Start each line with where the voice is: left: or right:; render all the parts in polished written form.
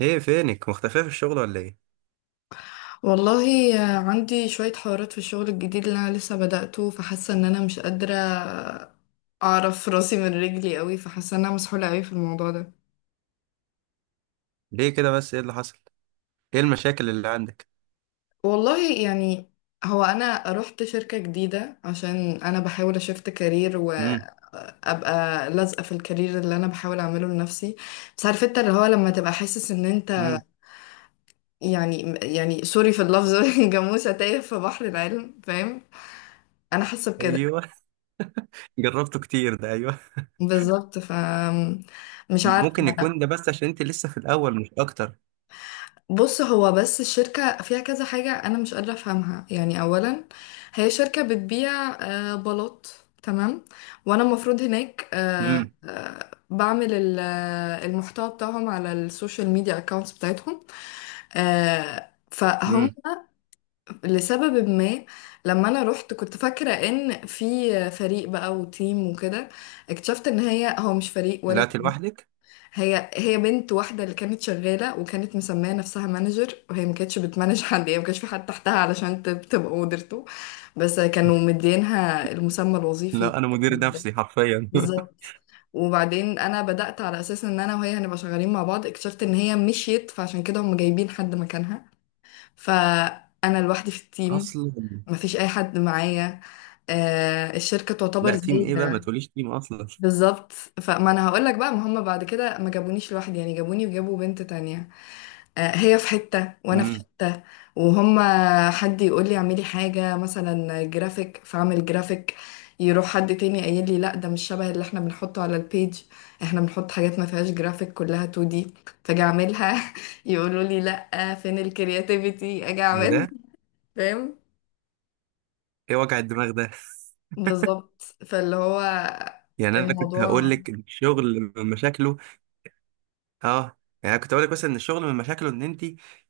right: ايه فينك مختفية في الشغل ولا ايه؟
left: والله، عندي شوية حوارات في الشغل الجديد اللي أنا لسه بدأته، فحاسة إن أنا مش قادرة أعرف راسي من رجلي قوي. فحاسة إن أنا مسحولة قوي في الموضوع ده.
right: ليه كده بس؟ ايه اللي حصل؟ ايه المشاكل اللي عندك؟
left: والله يعني، هو أنا رحت شركة جديدة عشان أنا بحاول أشفت كارير
right: امم.
left: وأبقى لازقة في الكارير اللي أنا بحاول أعمله لنفسي. بس عارف أنت اللي هو لما تبقى حاسس إن أنت
right: امم.
left: يعني سوري في اللفظ. جاموسة تايه في بحر العلم، فاهم؟ أنا حاسة بكده
right: ايوه. جربته كتير ده، ايوه.
left: بالظبط. ف مش عارفة.
right: ممكن يكون ده بس عشان انت لسه في الاول، مش اكتر.
left: بص، هو بس الشركة فيها كذا حاجة أنا مش قادرة أفهمها. يعني أولا هي شركة بتبيع بلاط، تمام؟ وأنا المفروض هناك
right: امم.
left: بعمل المحتوى بتاعهم على السوشيال ميديا أكاونتس بتاعتهم. فهم.
right: امم.
left: لسبب ما لما أنا رحت كنت فاكرة إن في فريق بقى وتيم وكده. اكتشفت إن هو مش فريق ولا
right: طلعت لوحدك؟
left: هي بنت واحدة اللي كانت شغالة، وكانت مسمية نفسها مانجر، وهي ما كانتش بتمانج حد. يعني ما كانش في حد تحتها علشان تبقى مديرته، بس كانوا مدينها المسمى الوظيفي.
right: لا انا مدير نفسي حرفيا.
left: بالظبط. وبعدين انا بدأت على اساس ان انا وهي هنبقى شغالين مع بعض. اكتشفت ان هي مشيت، فعشان كده هم جايبين حد مكانها. فانا لوحدي في التيم،
right: اصلا
left: مفيش اي حد معايا. الشركة تعتبر
right: لا، تيم
left: زي.
right: ايه بقى؟ ما تقوليش تيم اصلا.
left: بالظبط. فما انا هقول لك بقى، ما هم بعد كده ما جابونيش لوحدي، يعني جابوني وجابوا بنت تانية. هي في حتة وانا في
right: امم.
left: حتة. وهم، حد يقول لي اعملي حاجة مثلا جرافيك فاعمل جرافيك، يروح حد تاني قايل لي لا ده مش شبه اللي احنا بنحطه على البيج، احنا بنحط حاجات ما فيهاش جرافيك كلها 2 دي. فاجي اعملها يقولوا لي لا فين الكرياتيفيتي. اجي
right: ايه
left: اعمل،
right: ده؟
left: فاهم؟
right: ايه وجع الدماغ ده؟
left: بالظبط. فاللي هو
right: يعني انا كنت
left: الموضوع،
right: هقول لك الشغل مشاكله. اه، يعني أنا كنت اقول لك مثلا ان الشغل من مشاكله ان انت،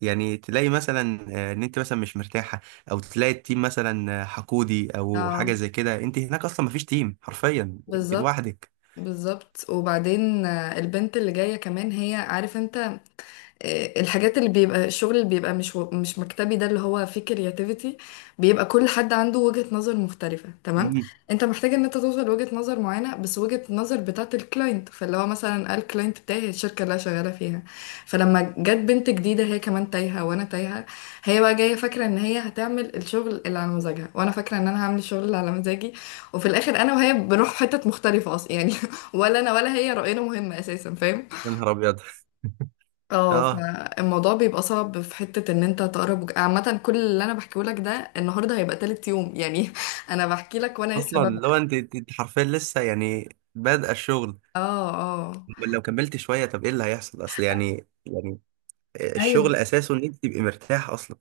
right: يعني تلاقي مثلا ان انت مثلا مش مرتاحه، او تلاقي التيم مثلا حقودي او حاجه
left: اه
right: زي كده. انت هناك اصلا مفيش تيم حرفيا، انت
left: بالظبط.
right: لوحدك.
left: بالظبط. وبعدين البنت اللي جاية كمان، هي عارف انت، الحاجات اللي بيبقى الشغل اللي بيبقى مش مش مكتبي ده، اللي هو فيه كرياتيفيتي، بيبقى كل حد عنده وجهة نظر مختلفة، تمام؟
right: مم.
left: انت محتاج ان انت توصل لوجهة نظر معينة، بس وجهة النظر بتاعت الكلاينت. فاللي هو مثلا قال، الكلاينت بتاعي هي الشركة اللي انا شغالة فيها. فلما جت بنت جديدة، هي كمان تايهة وانا تايهة. هي بقى جاية فاكرة ان هي هتعمل الشغل اللي على مزاجها، وانا فاكرة ان انا هعمل الشغل اللي على مزاجي. وفي الاخر انا وهي بنروح حتت مختلفة اصلا. يعني ولا انا ولا هي رأينا مهم اساسا، فاهم؟
right: يا نهار ابيض.
left: اه.
right: اه
left: فالموضوع بيبقى صعب في حتة ان انت تقرب عامة، كل اللي انا بحكيه لك ده النهاردة هيبقى تالت يوم. يعني انا بحكي لك وانا لسه
right: اصلا، لو
left: ببدأ.
right: انت أنت حرفيا لسه، يعني بادئه الشغل،
left: اه اه،
right: أمال لو كملت شويه؟ طب ايه اللي هيحصل؟ اصل يعني، يعني
left: ايوه.
right: الشغل اساسه ان انت تبقي مرتاحه اصلا.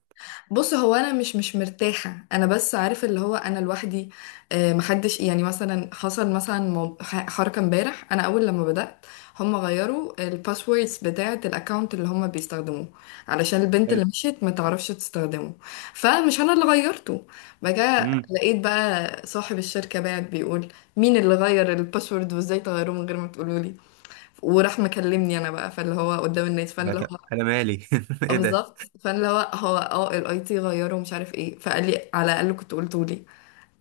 left: بص، هو انا مش مرتاحه، انا بس عارف اللي هو انا لوحدي. محدش، يعني مثلا حصل مثلا حركه امبارح انا اول لما بدات، هم غيروا الباسوردز بتاعه الاكونت اللي هم بيستخدموه علشان البنت اللي
right: حلو.
left: مشيت ما تعرفش تستخدمه. فمش انا اللي غيرته. بقى
right: امم.
left: لقيت بقى صاحب الشركه بعت بيقول، مين اللي غير الباسورد؟ وازاي تغيروه من غير ما تقولوا لي؟ وراح مكلمني انا بقى، فاللي هو قدام الناس. فاللي هو،
right: انا مالي.
left: اه
right: ايه ده؟
left: بالظبط. فانا اللي هو، هو اه الاي تي غيره مش عارف ايه. فقال لي على الاقل كنت قلته لي.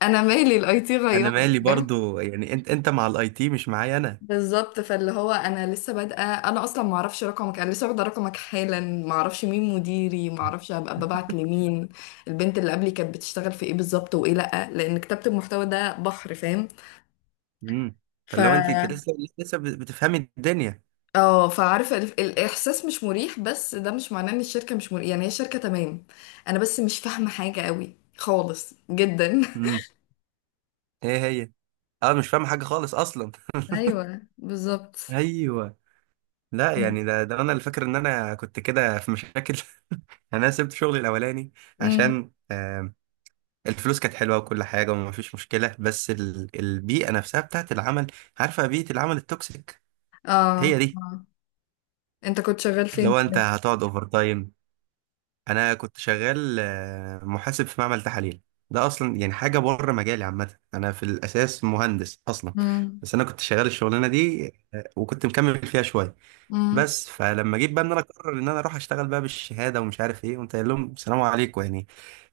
left: انا مالي؟ الاي تي
right: انا
left: غيره،
right: مالي
left: فاهم؟
right: برضو، يعني انت مع الاي تي، مش معايا انا.
left: بالظبط. فاللي هو انا لسه بادئه، انا اصلا ما اعرفش رقمك، انا لسه واخده رقمك حالا، ما اعرفش مين مديري، ما اعرفش هبقى ببعت لمين، البنت اللي قبلي كانت بتشتغل في ايه بالظبط وايه، لا لان كتابه المحتوى ده بحر، فاهم؟
right: امم.
left: ف
right: فاللي هو انت لسه بتفهمي الدنيا.
left: اه فعارفه الاحساس مش مريح، بس ده مش معناه ان الشركه مش مريح. يعني هي الشركه تمام، انا بس مش فاهمه حاجه قوي خالص جدا.
right: امم. ايه هي؟ اه مش فاهم حاجه خالص اصلا.
left: ايوه بالظبط.
right: ايوه. لا يعني ده انا اللي فاكر ان انا كنت كده في مشاكل. انا سبت شغلي الاولاني
left: امم،
right: عشان الفلوس كانت حلوه وكل حاجه، وما فيش مشكله. بس البيئه نفسها بتاعت العمل، عارفه بيئه العمل التوكسيك؟
left: اه.
right: هي دي.
left: انت كنت شغال
right: اللي
left: فين؟
right: هو انت هتقعد اوفر تايم. انا كنت شغال محاسب في معمل تحاليل. ده اصلا يعني حاجه بره مجالي عامه، انا في الاساس مهندس اصلا.
left: امم،
right: بس انا كنت شغال الشغلانه دي، وكنت مكمل فيها شويه
left: امم،
right: بس. فلما جيت بقى ان انا اقرر ان انا اروح اشتغل بقى بالشهاده ومش عارف ايه، قمت قايل لهم سلام عليكم يعني.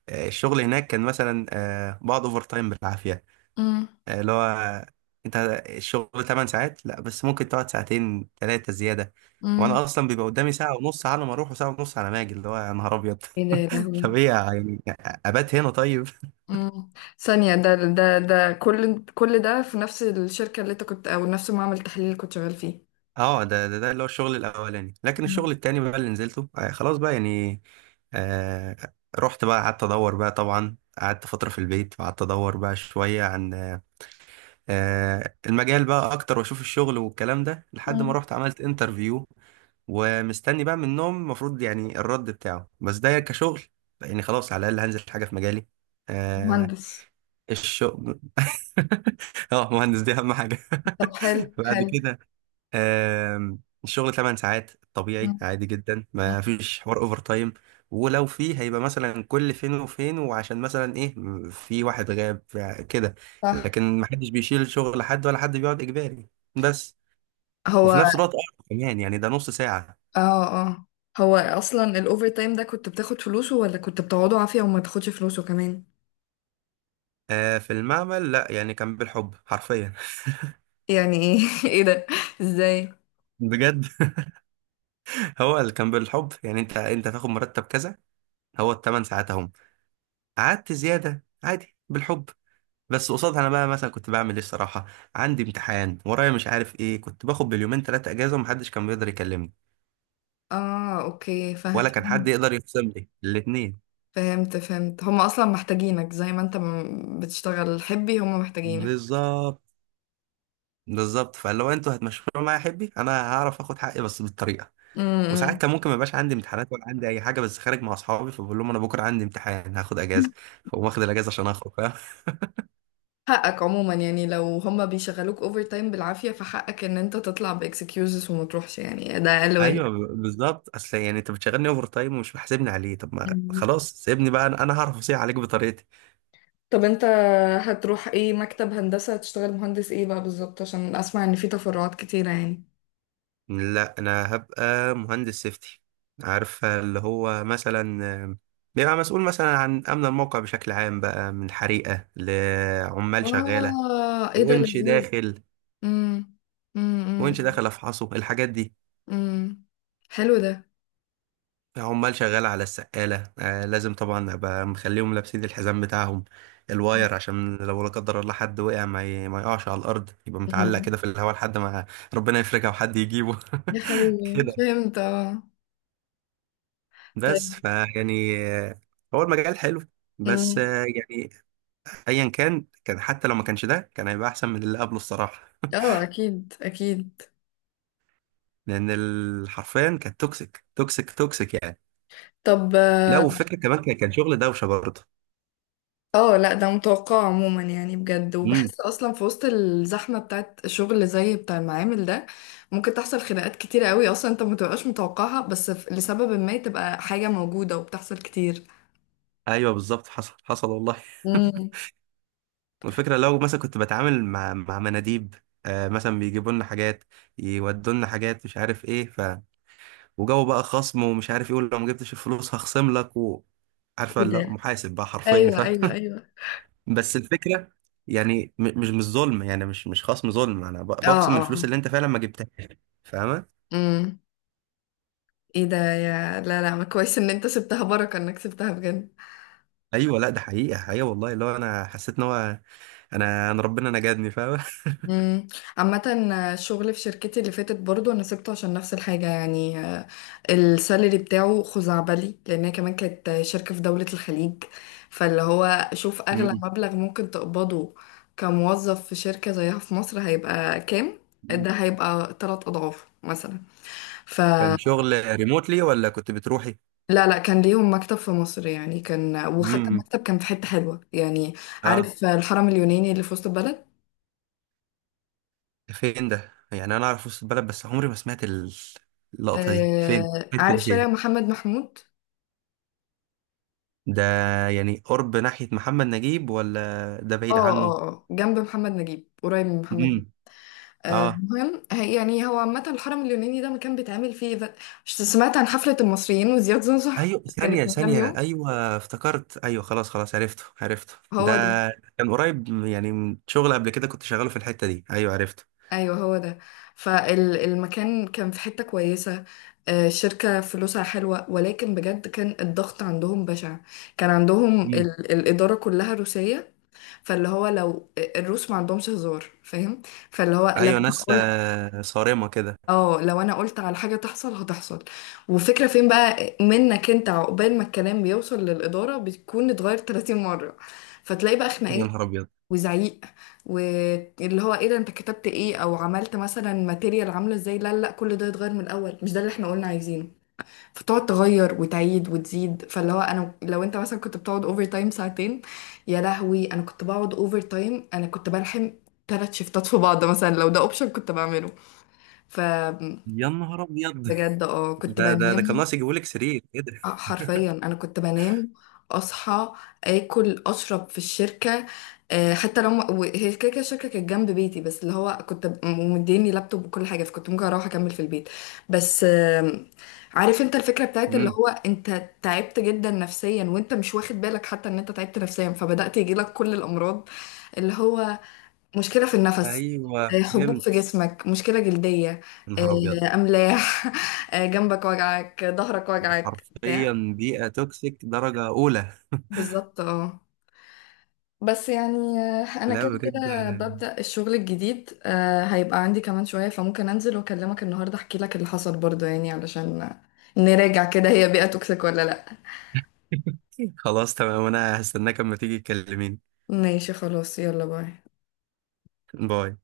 right: الشغل هناك كان مثلا بقعد اوفر تايم بالعافيه.
left: امم،
right: آه، اللي هو آه، انت الشغل 8 ساعات، لا بس ممكن تقعد ساعتين ثلاثه زياده.
left: امم.
right: وانا اصلا بيبقى قدامي ساعه ونص على ما اروح وساعه ونص على ما اجي. اللي هو يا نهار ابيض.
left: ايه ده يا
right: طب
left: لهوي!
right: ايه يعني؟ ابات هنا طيب؟
left: امم. ثانية، ده كل ده في نفس الشركة اللي انت كنت، او نفس معمل التحليل اللي كنت شغال فيه؟
right: اه، ده اللي هو الشغل الاولاني. لكن
left: مم.
right: الشغل التاني بقى اللي نزلته، آه خلاص بقى يعني. آه رحت بقى قعدت ادور بقى، طبعا قعدت فترة في البيت وقعدت ادور بقى شوية عن المجال بقى اكتر واشوف الشغل والكلام ده، لحد ما
left: مم.
right: رحت عملت انترفيو. ومستني بقى منهم المفروض يعني الرد بتاعه، بس ده كشغل يعني، خلاص على الاقل هنزل حاجة في مجالي. آه
left: مهندس؟
right: الشغل. اه مهندس، دي اهم حاجة.
left: طب حلو
right: بعد
left: حلو.
right: كده الشغل 8 ساعات طبيعي
left: مم.
right: عادي جدا،
left: مم.
right: ما فيش حوار اوفر تايم. ولو فيه هيبقى مثلا كل فين وفين، وعشان مثلا ايه، في واحد غاب كده.
left: صح.
right: لكن ما حدش بيشيل شغل حد ولا حد بيقعد اجباري بس. وفي
left: هو
right: نفس الوقت أربع كمان، يعني ده نص ساعة.
left: اه اه، هو اصلا الاوفر تايم ده كنت بتاخد فلوسه، ولا كنت بتقعده عافية وما تاخدش فلوسه كمان؟
right: في المعمل لا، يعني كان بالحب حرفيا.
left: يعني ايه؟ ايه ده؟ ازاي؟
right: بجد، هو اللي كان بالحب يعني، انت تاخد مرتب كذا، هو ال8 ساعات اهم. قعدت زيادة عادي بالحب. بس قصادها انا بقى مثلا كنت بعمل ايه الصراحه؟ عندي امتحان ورايا مش عارف ايه، كنت باخد باليومين ثلاثه اجازه ومحدش كان بيقدر يكلمني
left: اه اوكي، فاهم.
right: ولا كان حد يقدر يخصم لي الاثنين.
left: فهمت فهمت، هم اصلا محتاجينك. زي ما انت بتشتغل حبي هم محتاجينك.
right: بالظبط. بالظبط، فلو انتوا هتمشوا معايا يا حبي، انا هعرف اخد حقي بس بالطريقه. وساعات
left: امم.
right: كان ممكن ما يبقاش عندي امتحانات ولا عندي اي حاجه، بس خارج مع اصحابي، فبقول لهم انا بكره عندي امتحان هاخد اجازه، فاقوم واخد الاجازه عشان اخرج. فاهم؟
left: حقك عموما، يعني لو هم بيشغلوك اوفر تايم بالعافية فحقك ان انت تطلع باكسكيوزز وما تروحش. يعني ده اقل
right: ايوه،
left: واجب.
right: بالظبط. اصل يعني انت بتشغلني اوفر تايم ومش محاسبني عليه، طب ما
left: مم.
right: خلاص سيبني بقى، أنا هعرف اصيح عليك بطريقتي.
left: طب انت هتروح ايه، مكتب هندسة؟ هتشتغل مهندس ايه بقى بالظبط؟ عشان اسمع ان في تفرعات كتيرة يعني.
right: لا انا هبقى مهندس سيفتي، عارفه اللي هو مثلا بيبقى مسؤول مثلا عن امن الموقع بشكل عام بقى، من حريقه لعمال شغاله،
left: اه، ايه ده
right: ونش
left: لذيذ!
right: داخل.
left: امم، امم،
right: ونش داخل افحصه، الحاجات دي.
left: امم. حلو.
right: عمال شغاله على السقاله، آه لازم طبعا ابقى مخليهم لابسين الحزام بتاعهم،
left: ده،
right: الواير، عشان لو لا قدر الله حد وقع ما يقعش على الارض، يبقى متعلق كده في الهواء لحد ما ربنا يفرجها وحد يجيبه.
left: يا حبيبي
right: كده.
left: فهمت اه.
right: بس
left: طيب.
right: فيعني هو المجال حلو بس،
left: أمم.
right: يعني ايا كان، حتى لو ما كانش ده، كان هيبقى احسن من اللي قبله الصراحه،
left: اه اكيد اكيد.
right: لان حرفيا كانت توكسيك توكسيك توكسيك يعني.
left: طب
right: لا،
left: اه،
right: والفكره كمان كان شغل دوشه برضه.
left: لا ده متوقع عموما يعني. بجد،
right: امم.
left: وبحس اصلا في وسط الزحمه بتاعت شغل زي بتاع المعامل ده ممكن تحصل خناقات كتيره قوي اصلا انت ما تبقاش متوقعها. بس لسبب ما تبقى حاجه موجوده وبتحصل كتير.
right: ايوه بالظبط، حصل حصل والله.
left: امم.
right: والفكره لو مثلا كنت بتعامل مع مناديب، آه مثلا بيجيبوا لنا حاجات، يودوا لنا حاجات، مش عارف ايه، ف وجو بقى خصم ومش عارف ايه، ولو ما جبتش الفلوس هخصم لك و... عارفه؟
left: ايه
right: لا
left: ده؟
right: محاسب بقى حرفيا، ف
left: ايوه ايوه ايوه.
right: بس الفكرة يعني مش ظلم، يعني مش خصم ظلم، انا
left: اه،
right: بخصم
left: اه.
right: الفلوس اللي انت فعلا ما جبتهاش، فاهمة؟
left: امم. ايه ده؟ يا لا لا، ما كويس ان انت سبتها، بركه انك سبتها بجد.
right: ايوه لا، ده حقيقة حقيقة والله. اللي هو انا حسيت ان هو، انا ربنا نجدني، فاهمة.
left: مم. عامة الشغل في شركتي اللي فاتت برضو انا سبته عشان نفس الحاجة. يعني السالري بتاعه خزعبلي، لانها كمان كانت شركة في دولة الخليج. فاللي هو شوف اغلى
right: مم.
left: مبلغ ممكن تقبضه كموظف في شركة زيها في مصر هيبقى كام. ده هيبقى تلات اضعاف مثلا.
right: كان
left: فلا،
right: شغل ريموتلي ولا كنت بتروحي؟
left: لا لا، كان ليهم مكتب في مصر يعني، كان وحتى
right: امم.
left: المكتب كان في حتة حلوة يعني.
right: اه،
left: عارف الحرم اليوناني اللي في وسط البلد؟
right: ده فين ده؟ يعني انا اعرف وسط البلد بس عمري ما سمعت اللقطة دي فين؟ الحتة
left: عارف
right: دي
left: شارع
right: فين؟
left: محمد محمود؟
right: ده يعني قرب ناحية محمد نجيب ولا ده بعيد
left: اه
right: عنه؟
left: اه اه، جنب محمد نجيب، قريب من محمد
right: امم.
left: نجيب.
right: اه
left: المهم يعني هو عامة الحرم اليوناني ده مكان بيتعمل فيه ده، سمعت عن حفلة المصريين وزياد زوزو؟
right: ايوه،
left: كانت
right: ثانية
left: من كام
right: ثانية،
left: يوم.
right: ايوه افتكرت، ايوه خلاص خلاص، عرفته عرفته ده.
left: هو ده.
right: كان قريب يعني من شغل قبل كده كنت شغاله في الحتة دي، ايوه عرفته.
left: ايوه هو ده. فالمكان كان في حتة كويسة. الشركة فلوسها حلوة، ولكن بجد كان الضغط عندهم بشع. كان عندهم
right: مم.
left: ال الإدارة كلها روسية. فاللي هو لو الروس ما عندهمش هزار، فاهم؟ فاللي هو لو،
right: ايوه، ناس صارمة كده.
left: اه، لو انا قلت على حاجة تحصل هتحصل. وفكرة فين بقى منك انت، عقبال ما الكلام بيوصل للإدارة بتكون اتغير 30 مرة. فتلاقي بقى
right: يا
left: خناقات
right: نهار ابيض.
left: وزعيق، واللي هو ايه ده انت كتبت ايه، او عملت مثلا ماتيريال عاملة ازاي، لا لا كل ده يتغير من الأول، مش ده اللي احنا قلنا عايزينه. فتقعد تغير وتعيد وتزيد. فاللي هو انا لو انت مثلا كنت بتقعد اوفر تايم ساعتين، يا لهوي انا كنت بقعد اوفر تايم، انا كنت بلحم ثلاث شيفتات في بعض مثلا. لو ده اوبشن كنت بعمله. ف
right: يا نهار ابيض.
left: بجد، اه كنت
right: ده كان
left: بنام.
right: ناقص يجيبولك سرير كده.
left: اه حرفيا انا كنت بنام، اصحى، اكل، اشرب في الشركه. حتى لو هي كده كده الشركه كانت جنب بيتي، بس اللي هو كنت مديني لابتوب وكل حاجه، فكنت ممكن اروح اكمل في البيت. بس عارف انت الفكره بتاعت اللي
right: امم.
left: هو انت تعبت جدا نفسيا وانت مش واخد بالك حتى ان انت تعبت نفسيا، فبدات يجيلك كل الامراض اللي هو، مشكلة في النفس،
right: ايوه
left: حبوب في
right: فهمت.
left: جسمك، مشكلة جلدية،
right: يا نهار ابيض،
left: أملاح، جنبك وجعك، ظهرك
right: ده
left: وجعك بتاع.
right: حرفيا بيئة توكسيك درجة أولى.
left: بالظبط اه. بس يعني أنا
right: لا
left: كده
right: بجد،
left: كده ببدأ الشغل الجديد، هيبقى عندي كمان شوية، فممكن أنزل وأكلمك النهاردة أحكي لك اللي حصل برضه. يعني علشان نراجع كده، هي بيئة توكسيك ولا لأ.
right: خلاص تمام، أنا هستناك أما تيجي تكلميني.
left: ماشي خلاص، يلا باي.
right: باي.